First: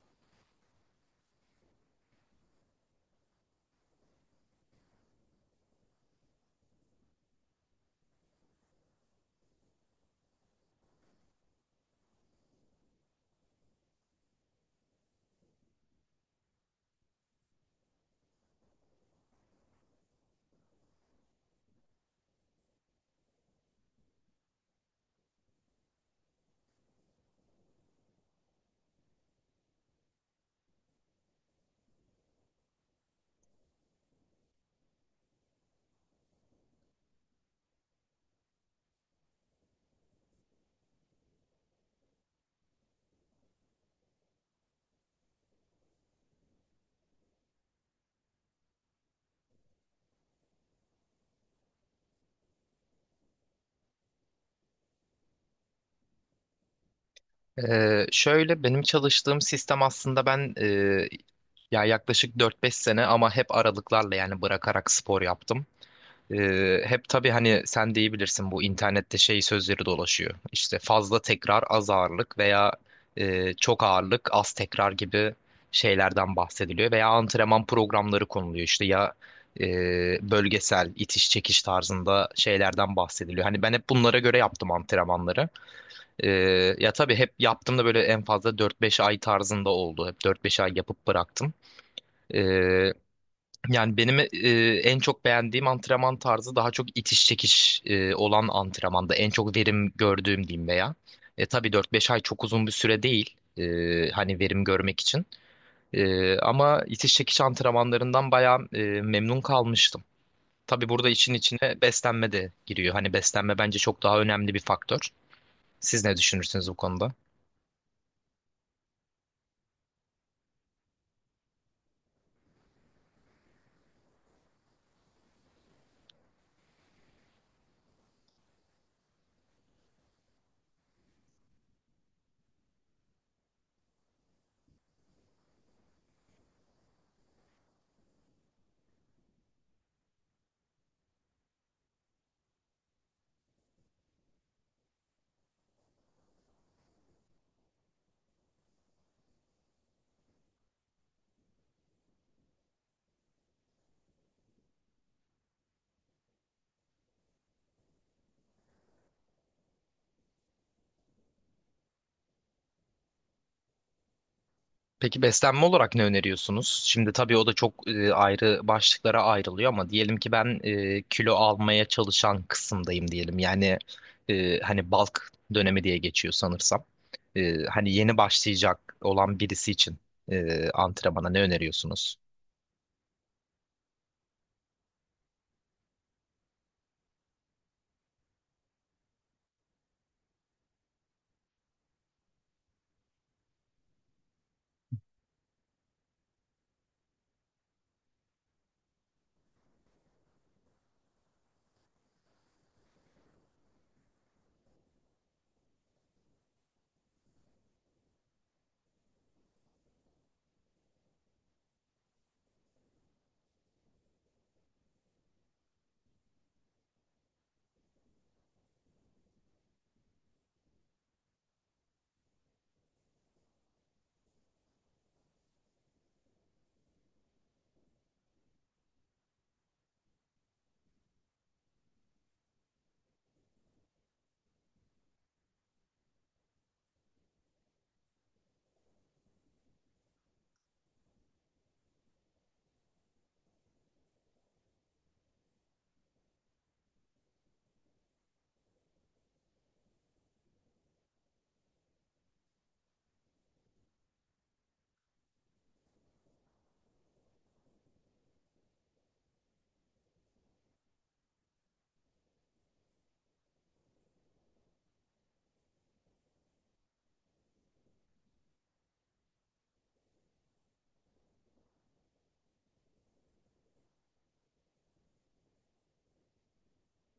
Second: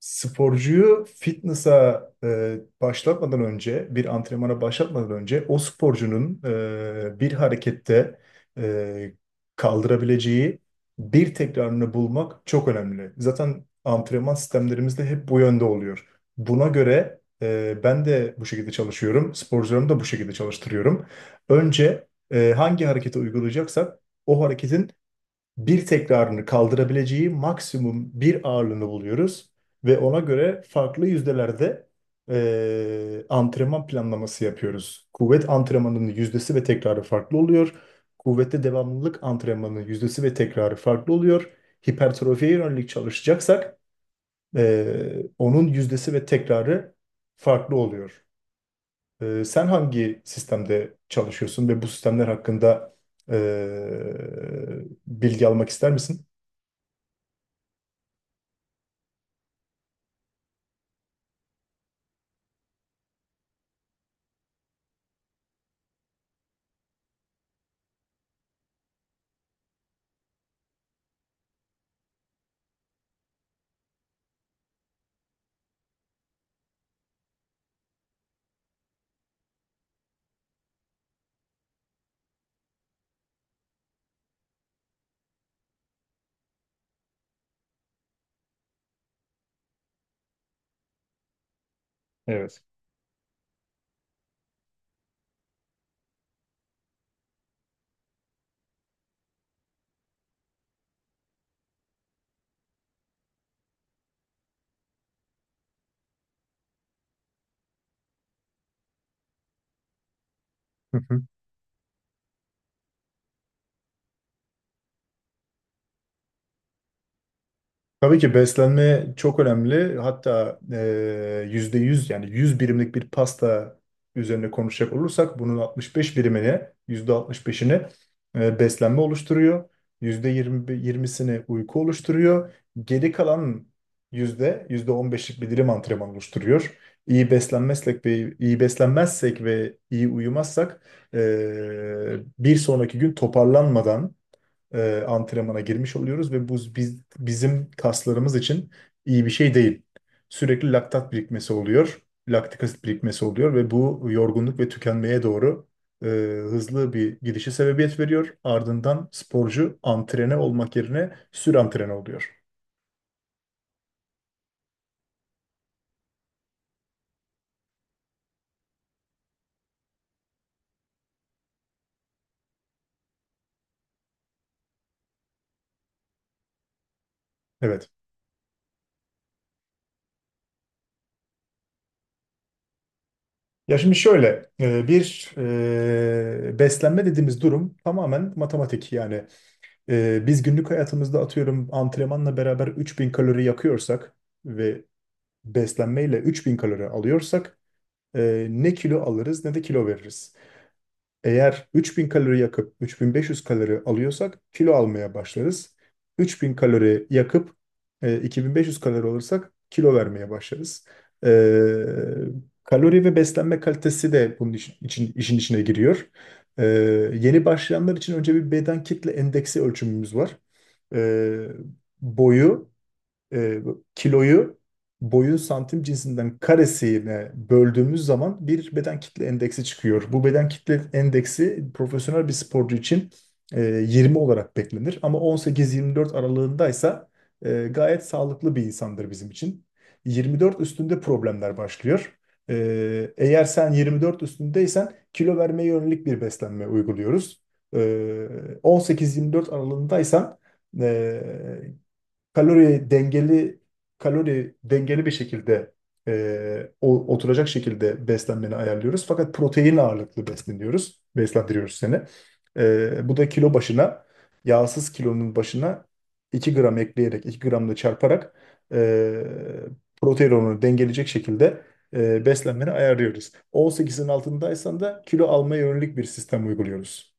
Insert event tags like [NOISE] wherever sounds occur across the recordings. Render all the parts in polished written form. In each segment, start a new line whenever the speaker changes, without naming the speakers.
Sporcuyu fitness'a başlatmadan önce, bir antrenmana başlatmadan önce o sporcunun bir harekette e, kaldırabileceği bir tekrarını bulmak çok önemli. Zaten antrenman sistemlerimiz de hep bu yönde oluyor. Buna göre ben de bu şekilde çalışıyorum, sporcularımı da bu şekilde çalıştırıyorum. Önce hangi hareketi uygulayacaksak o hareketin bir tekrarını kaldırabileceği maksimum bir ağırlığını buluyoruz ve ona göre farklı yüzdelerde antrenman planlaması yapıyoruz. Kuvvet antrenmanının yüzdesi ve tekrarı farklı oluyor. Kuvvette devamlılık antrenmanının yüzdesi ve tekrarı farklı oluyor. Hipertrofiye yönelik çalışacaksak onun yüzdesi ve tekrarı farklı oluyor. Sen hangi sistemde çalışıyorsun ve bu sistemler hakkında bilgi almak ister misin?
Şöyle benim çalıştığım sistem aslında ben ya yaklaşık 4-5 sene ama hep aralıklarla yani bırakarak spor yaptım. Hep tabii hani sen de iyi bilirsin bu internette şey sözleri dolaşıyor. İşte fazla tekrar az ağırlık veya çok ağırlık az tekrar gibi şeylerden bahsediliyor. Veya antrenman programları konuluyor işte ya e, bölgesel itiş çekiş tarzında şeylerden bahsediliyor. Hani ben hep bunlara göre yaptım antrenmanları. Ya tabii hep yaptığımda böyle en fazla 4-5 ay tarzında oldu. Hep 4-5 ay yapıp bıraktım.
Evet.
Ee, Yani benim en çok beğendiğim antrenman tarzı daha çok itiş çekiş olan antrenmanda. En çok verim gördüğüm diyeyim veya. Tabii 4-5 ay çok uzun bir süre değil, hani verim görmek için. Ama itiş çekiş antrenmanlarından bayağı memnun kalmıştım. Tabii
Hı
burada
hı.
işin içine beslenme de giriyor. Hani beslenme bence çok daha önemli bir faktör. Siz ne düşünürsünüz bu konuda?
Tabii ki beslenme çok önemli. Hatta %100 yani 100 birimlik bir pasta üzerine konuşacak olursak bunun 65 birimini, yüzde 65'ini beslenme oluşturuyor. Yüzde 20'sini uyku oluşturuyor. Geri kalan yüzde 15'lik bir dilim antrenman oluşturuyor. İyi beslenmezsek ve iyi uyumazsak bir sonraki gün toparlanmadan antrenmana girmiş oluyoruz ve bu bizim kaslarımız için iyi bir şey değil. Sürekli laktat birikmesi oluyor, laktik asit birikmesi oluyor ve bu yorgunluk ve tükenmeye doğru e, hızlı bir gidişe sebebiyet veriyor. Ardından sporcu antrene olmak yerine sürantrene oluyor.
Peki beslenme olarak ne öneriyorsunuz? Şimdi tabii o da çok ayrı başlıklara ayrılıyor ama diyelim ki ben kilo almaya çalışan kısımdayım diyelim. Yani hani bulk dönemi diye geçiyor sanırsam.
Evet.
Hani yeni başlayacak olan birisi için antrenmana ne öneriyorsunuz?
Ya şimdi şöyle bir beslenme dediğimiz durum tamamen matematik, yani biz günlük hayatımızda atıyorum antrenmanla beraber 3000 kalori yakıyorsak ve beslenmeyle 3000 kalori alıyorsak ne kilo alırız ne de kilo veririz. Eğer 3000 kalori yakıp 3500 kalori alıyorsak kilo almaya başlarız. 3000 kalori yakıp 2500 kalori alırsak kilo vermeye başlarız. E, kalori ve beslenme kalitesi de bunun işin içine giriyor. E, yeni başlayanlar için önce bir beden kitle endeksi ölçümümüz var. E, boyu e, kiloyu, boyun santim cinsinden karesine böldüğümüz zaman bir beden kitle endeksi çıkıyor. Bu beden kitle endeksi profesyonel bir sporcu için 20 olarak beklenir. Ama 18-24 aralığındaysa gayet sağlıklı bir insandır bizim için. 24 üstünde problemler başlıyor. Eğer sen 24 üstündeysen kilo vermeye yönelik bir beslenme uyguluyoruz. E, 18-24 aralığındaysan e, kalori dengeli kalori dengeli bir şekilde oturacak şekilde beslenmeni ayarlıyoruz. Fakat protein ağırlıklı besleniyoruz, beslendiriyoruz seni. Bu da kilo başına, yağsız kilonun başına 2 gram ekleyerek, 2 gramla çarparak e, protein oranını dengeleyecek şekilde beslenmeni ayarlıyoruz. 18'in altındaysan da kilo almaya yönelik bir sistem uyguluyoruz.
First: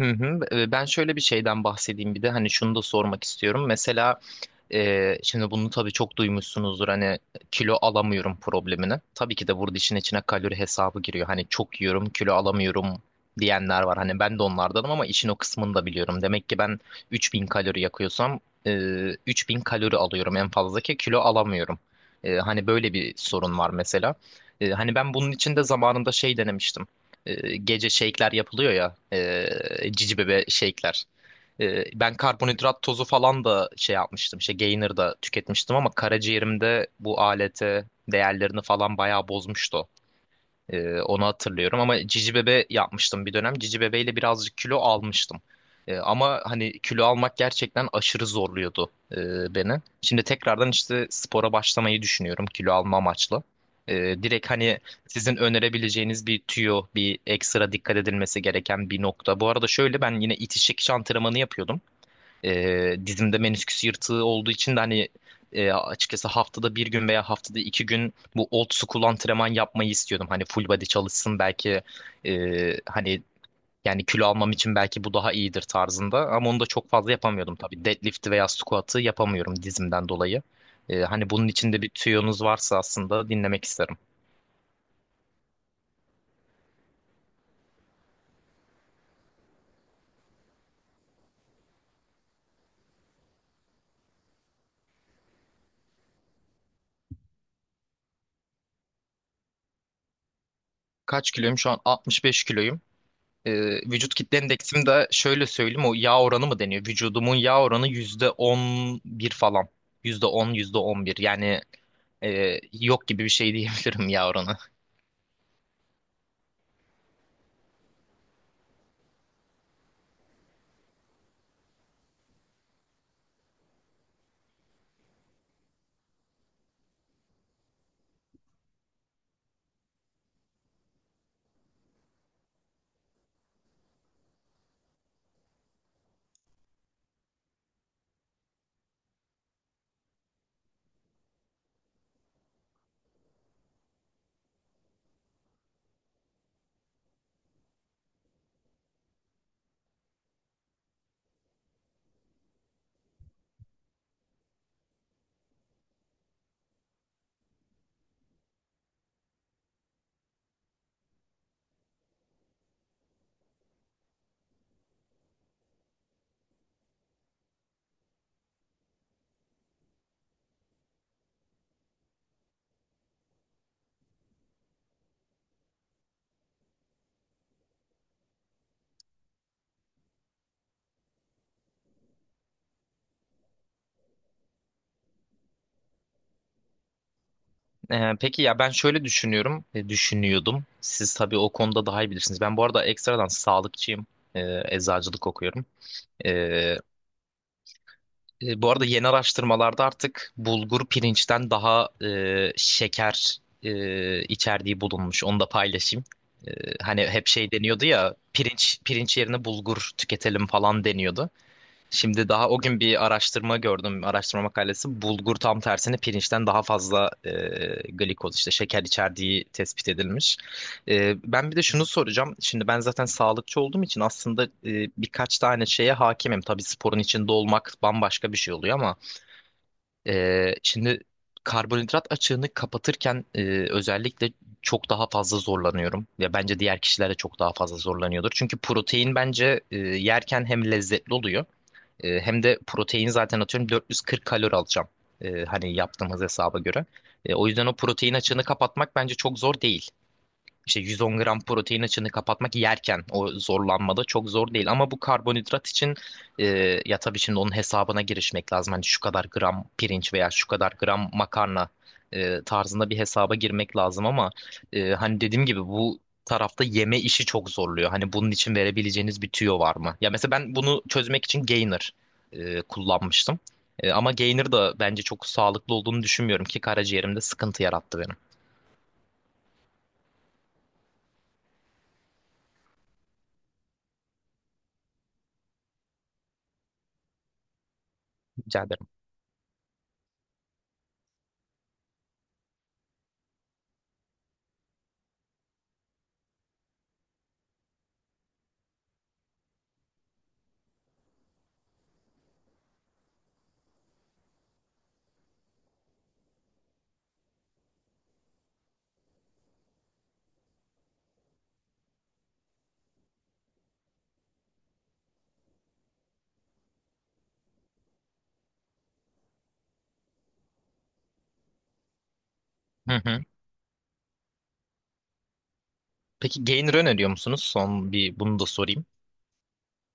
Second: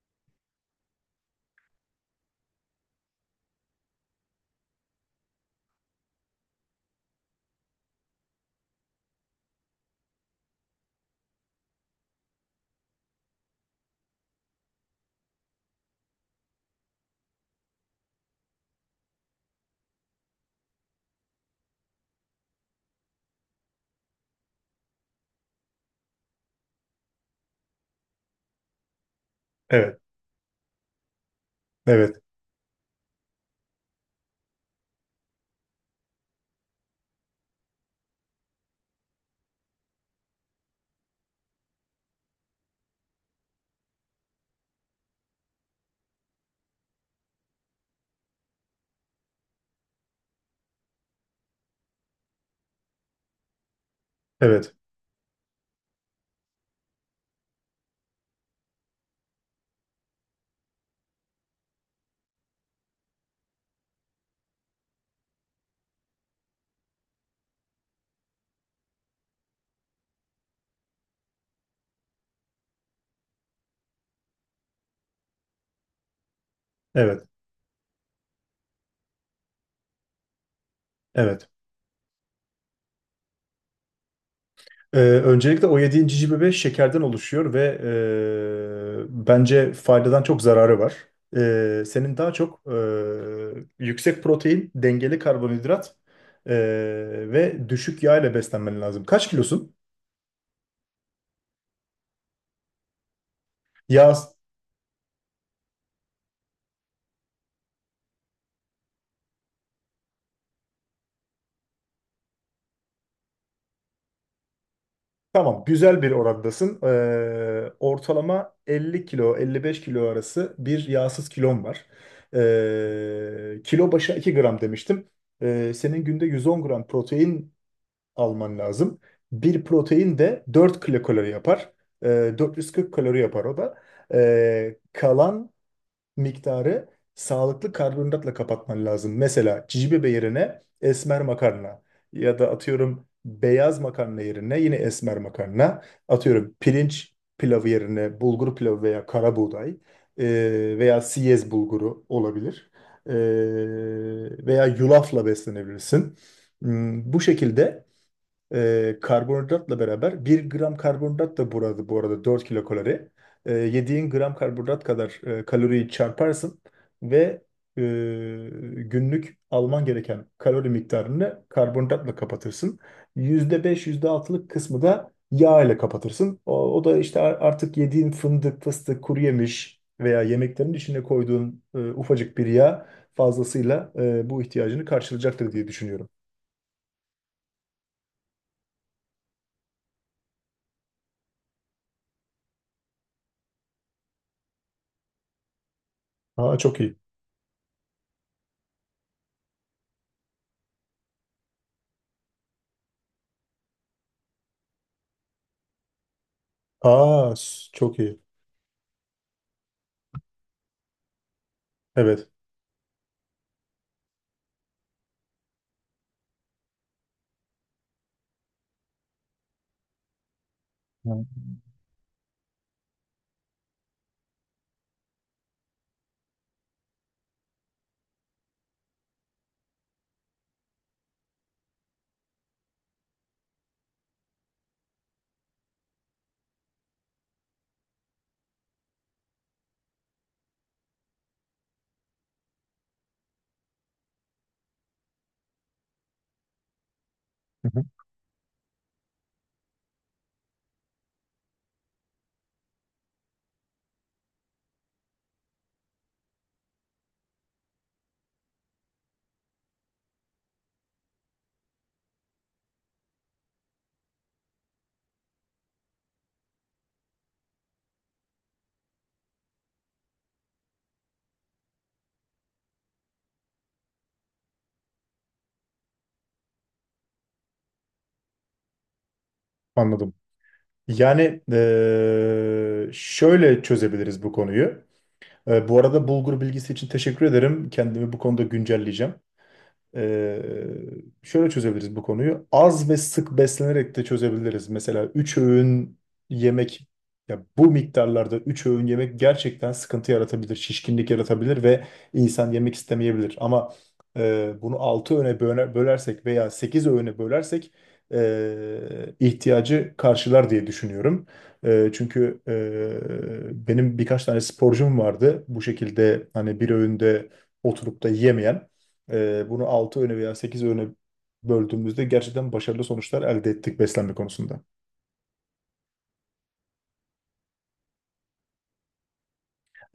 Hı hı. Ben şöyle bir şeyden bahsedeyim, bir de hani şunu da sormak istiyorum. Mesela şimdi bunu tabii çok duymuşsunuzdur hani kilo alamıyorum problemini. Tabii ki de burada işin içine kalori hesabı giriyor. Hani çok yiyorum kilo alamıyorum diyenler var. Hani ben de onlardanım ama işin o kısmını da biliyorum. Demek ki ben 3000 kalori yakıyorsam e, 3000 kalori alıyorum en fazla ki kilo alamıyorum. Hani böyle bir sorun var mesela. Hani ben bunun için de zamanında şey denemiştim, gece shake'ler yapılıyor ya,
Evet,
cici bebe shake'ler.
evet,
Ben karbonhidrat tozu falan da şey yapmıştım, işte Gainer da tüketmiştim ama karaciğerimde bu alete değerlerini falan bayağı bozmuştu. Onu hatırlıyorum ama Cici Bebe yapmıştım bir dönem. Cici bebeyle birazcık kilo almıştım. Ama hani kilo almak gerçekten aşırı zorluyordu beni. Şimdi tekrardan işte spora başlamayı düşünüyorum kilo alma amaçlı. Direkt
evet,
hani sizin önerebileceğiniz bir tüyo, bir ekstra dikkat edilmesi gereken bir nokta. Bu arada şöyle, ben yine itiş çekiş antrenmanı yapıyordum. Dizimde menisküs yırtığı olduğu için de hani açıkçası haftada bir gün veya haftada 2 gün bu old school antrenman yapmayı istiyordum. Hani full body çalışsın belki, e, hani yani kilo almam için belki bu daha iyidir tarzında. Ama onu da çok fazla
evet,
yapamıyordum tabii. Deadlift'i veya squat'ı yapamıyorum dizimden dolayı. Hani
evet.
bunun içinde bir tüyonuz varsa aslında dinlemek isterim.
Öncelikle o yediğin cici bebe şekerden oluşuyor ve bence faydadan çok zararı var. Senin daha çok yüksek protein, dengeli karbonhidrat eee, ve düşük yağ ile beslenmen lazım. Kaç kilosun?
Kaç kiloyum? Şu an 65 kiloyum. e,
Yağ
Vücut kitle endeksim de şöyle söyleyeyim, o yağ oranı mı deniyor? Vücudumun yağ oranı %11 falan. Yüzde on bir yani yok gibi bir şey [LAUGHS] diyebilirim yağ oranı.
tamam, güzel bir orandasın. Ortalama 50 kilo 55 kilo arası bir yağsız kilon var. Kilo başına 2 gram demiştim. Senin günde 110 gram protein alman lazım. Bir protein de 4 kilokalori yapar. 440 kalori yapar o da. Kalan miktarı sağlıklı karbonhidratla kapatman lazım. Mesela cici bebe yerine esmer makarna ya da atıyorum beyaz makarna yerine yine esmer makarna. Atıyorum, pirinç pilavı yerine bulgur pilavı veya kara buğday veya siyez bulguru olabilir. Ee, veya yulafla beslenebilirsin. Bu şekilde karbonhidratla beraber, 1 gram karbonhidrat da burada bu arada 4 kilo kalori. Yediğin gram karbonhidrat kadar kaloriyi çarparsın ve e, günlük alman gereken kalori miktarını karbonhidratla kapatırsın. Yüzde altılık kısmı da yağ ile kapatırsın. O da işte artık yediğin fındık, fıstık, kuru yemiş veya yemeklerin içine koyduğun ufacık bir yağ fazlasıyla bu ihtiyacını karşılayacaktır diye düşünüyorum.
Peki ya ben şöyle düşünüyorum, düşünüyordum. Siz tabii o konuda daha iyi bilirsiniz. Ben bu arada ekstradan sağlıkçıyım. Eczacılık okuyorum.
Aa,
E,
çok iyi.
Bu arada yeni araştırmalarda artık bulgur pirinçten daha şeker içerdiği bulunmuş. Onu da paylaşayım. E, Hani hep
Aa,
şey deniyordu
çok
ya,
iyi.
pirinç yerine bulgur tüketelim falan deniyordu.
Evet.
Şimdi daha o gün bir araştırma gördüm, araştırma makalesi. Bulgur tam tersine pirinçten daha fazla glikoz işte şeker içerdiği tespit edilmiş.
Yani,
Ben bir de şunu soracağım. Şimdi ben zaten sağlıkçı olduğum için aslında birkaç tane şeye hakimim. Tabii sporun içinde olmak bambaşka bir şey oluyor ama şimdi karbonhidrat açığını kapatırken özellikle çok daha fazla zorlanıyorum. Ya bence diğer kişiler de çok daha fazla zorlanıyordur. Çünkü protein bence yerken hem lezzetli oluyor. Hem de protein zaten atıyorum 440 kalori alacağım, hani yaptığımız hesaba göre. O yüzden
hı
o
hı.
protein açığını kapatmak bence çok zor değil, işte 110 gram protein açığını kapatmak yerken o zorlanmada çok zor değil. Ama bu karbonhidrat için e, ya tabii şimdi onun hesabına girişmek lazım. Hani şu kadar gram pirinç veya şu kadar gram makarna tarzında bir hesaba girmek lazım ama hani dediğim gibi bu tarafta yeme işi çok zorluyor. Hani bunun için verebileceğiniz bir tüyo var mı? Ya mesela ben bunu çözmek için gainer kullanmıştım. Ama gainer da bence çok sağlıklı olduğunu düşünmüyorum ki karaciğerimde sıkıntı yarattı benim.
Anladım. Yani şöyle çözebiliriz bu konuyu. Bu arada bulgur bilgisi için teşekkür ederim. Kendimi bu konuda
Rica ederim.
güncelleyeceğim. Ee, şöyle çözebiliriz bu konuyu. Az ve sık beslenerek de çözebiliriz. Mesela 3 öğün yemek, ya bu miktarlarda 3 öğün yemek gerçekten sıkıntı yaratabilir, şişkinlik yaratabilir ve insan yemek istemeyebilir. Ama bunu 6 öğüne bölersek veya 8 öğüne bölersek ihtiyacı karşılar diye düşünüyorum. Çünkü benim birkaç tane sporcum vardı bu şekilde, hani bir öğünde oturup da yemeyen. Bunu 6 öğüne veya 8 öğüne böldüğümüzde gerçekten başarılı
Hı
sonuçlar
hı.
elde ettik beslenme konusunda.
Peki Gainer öneriyor musunuz? Son bir bunu da sorayım.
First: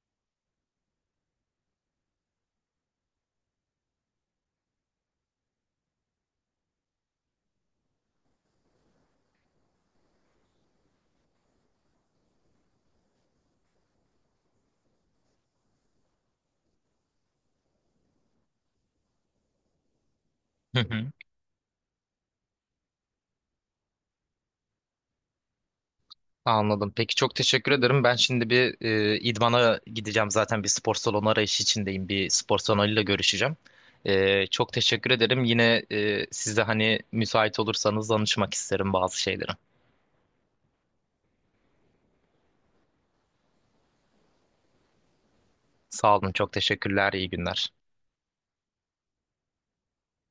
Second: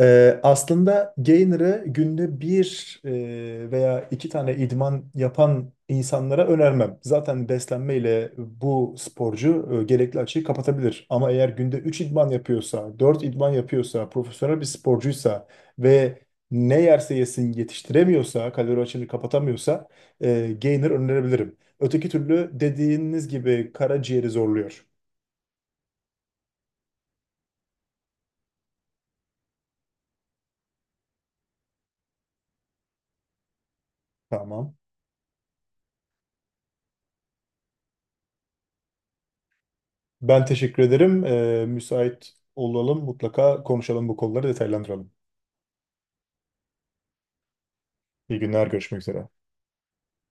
Aslında Gainer'ı günde bir veya iki tane idman yapan insanlara önermem. Zaten beslenmeyle bu sporcu gerekli açığı kapatabilir. Ama eğer günde 3 idman yapıyorsa, 4 idman yapıyorsa, profesyonel bir sporcuysa ve ne yerse yesin yetiştiremiyorsa, kalori açığını kapatamıyorsa
Hı
Gainer
hı.
önerebilirim. Öteki türlü dediğiniz gibi karaciğeri zorluyor.
Anladım. Peki çok teşekkür ederim. Ben şimdi bir idmana gideceğim. Zaten bir spor salonu arayışı içindeyim. Bir spor salonuyla görüşeceğim. Çok
Tamam.
teşekkür ederim. Yine siz de hani müsait olursanız danışmak isterim bazı şeylere.
Ben teşekkür ederim. Müsait olalım. Mutlaka konuşalım, bu konuları detaylandıralım.
Sağ olun. Çok teşekkürler. İyi günler.
İyi günler, görüşmek üzere.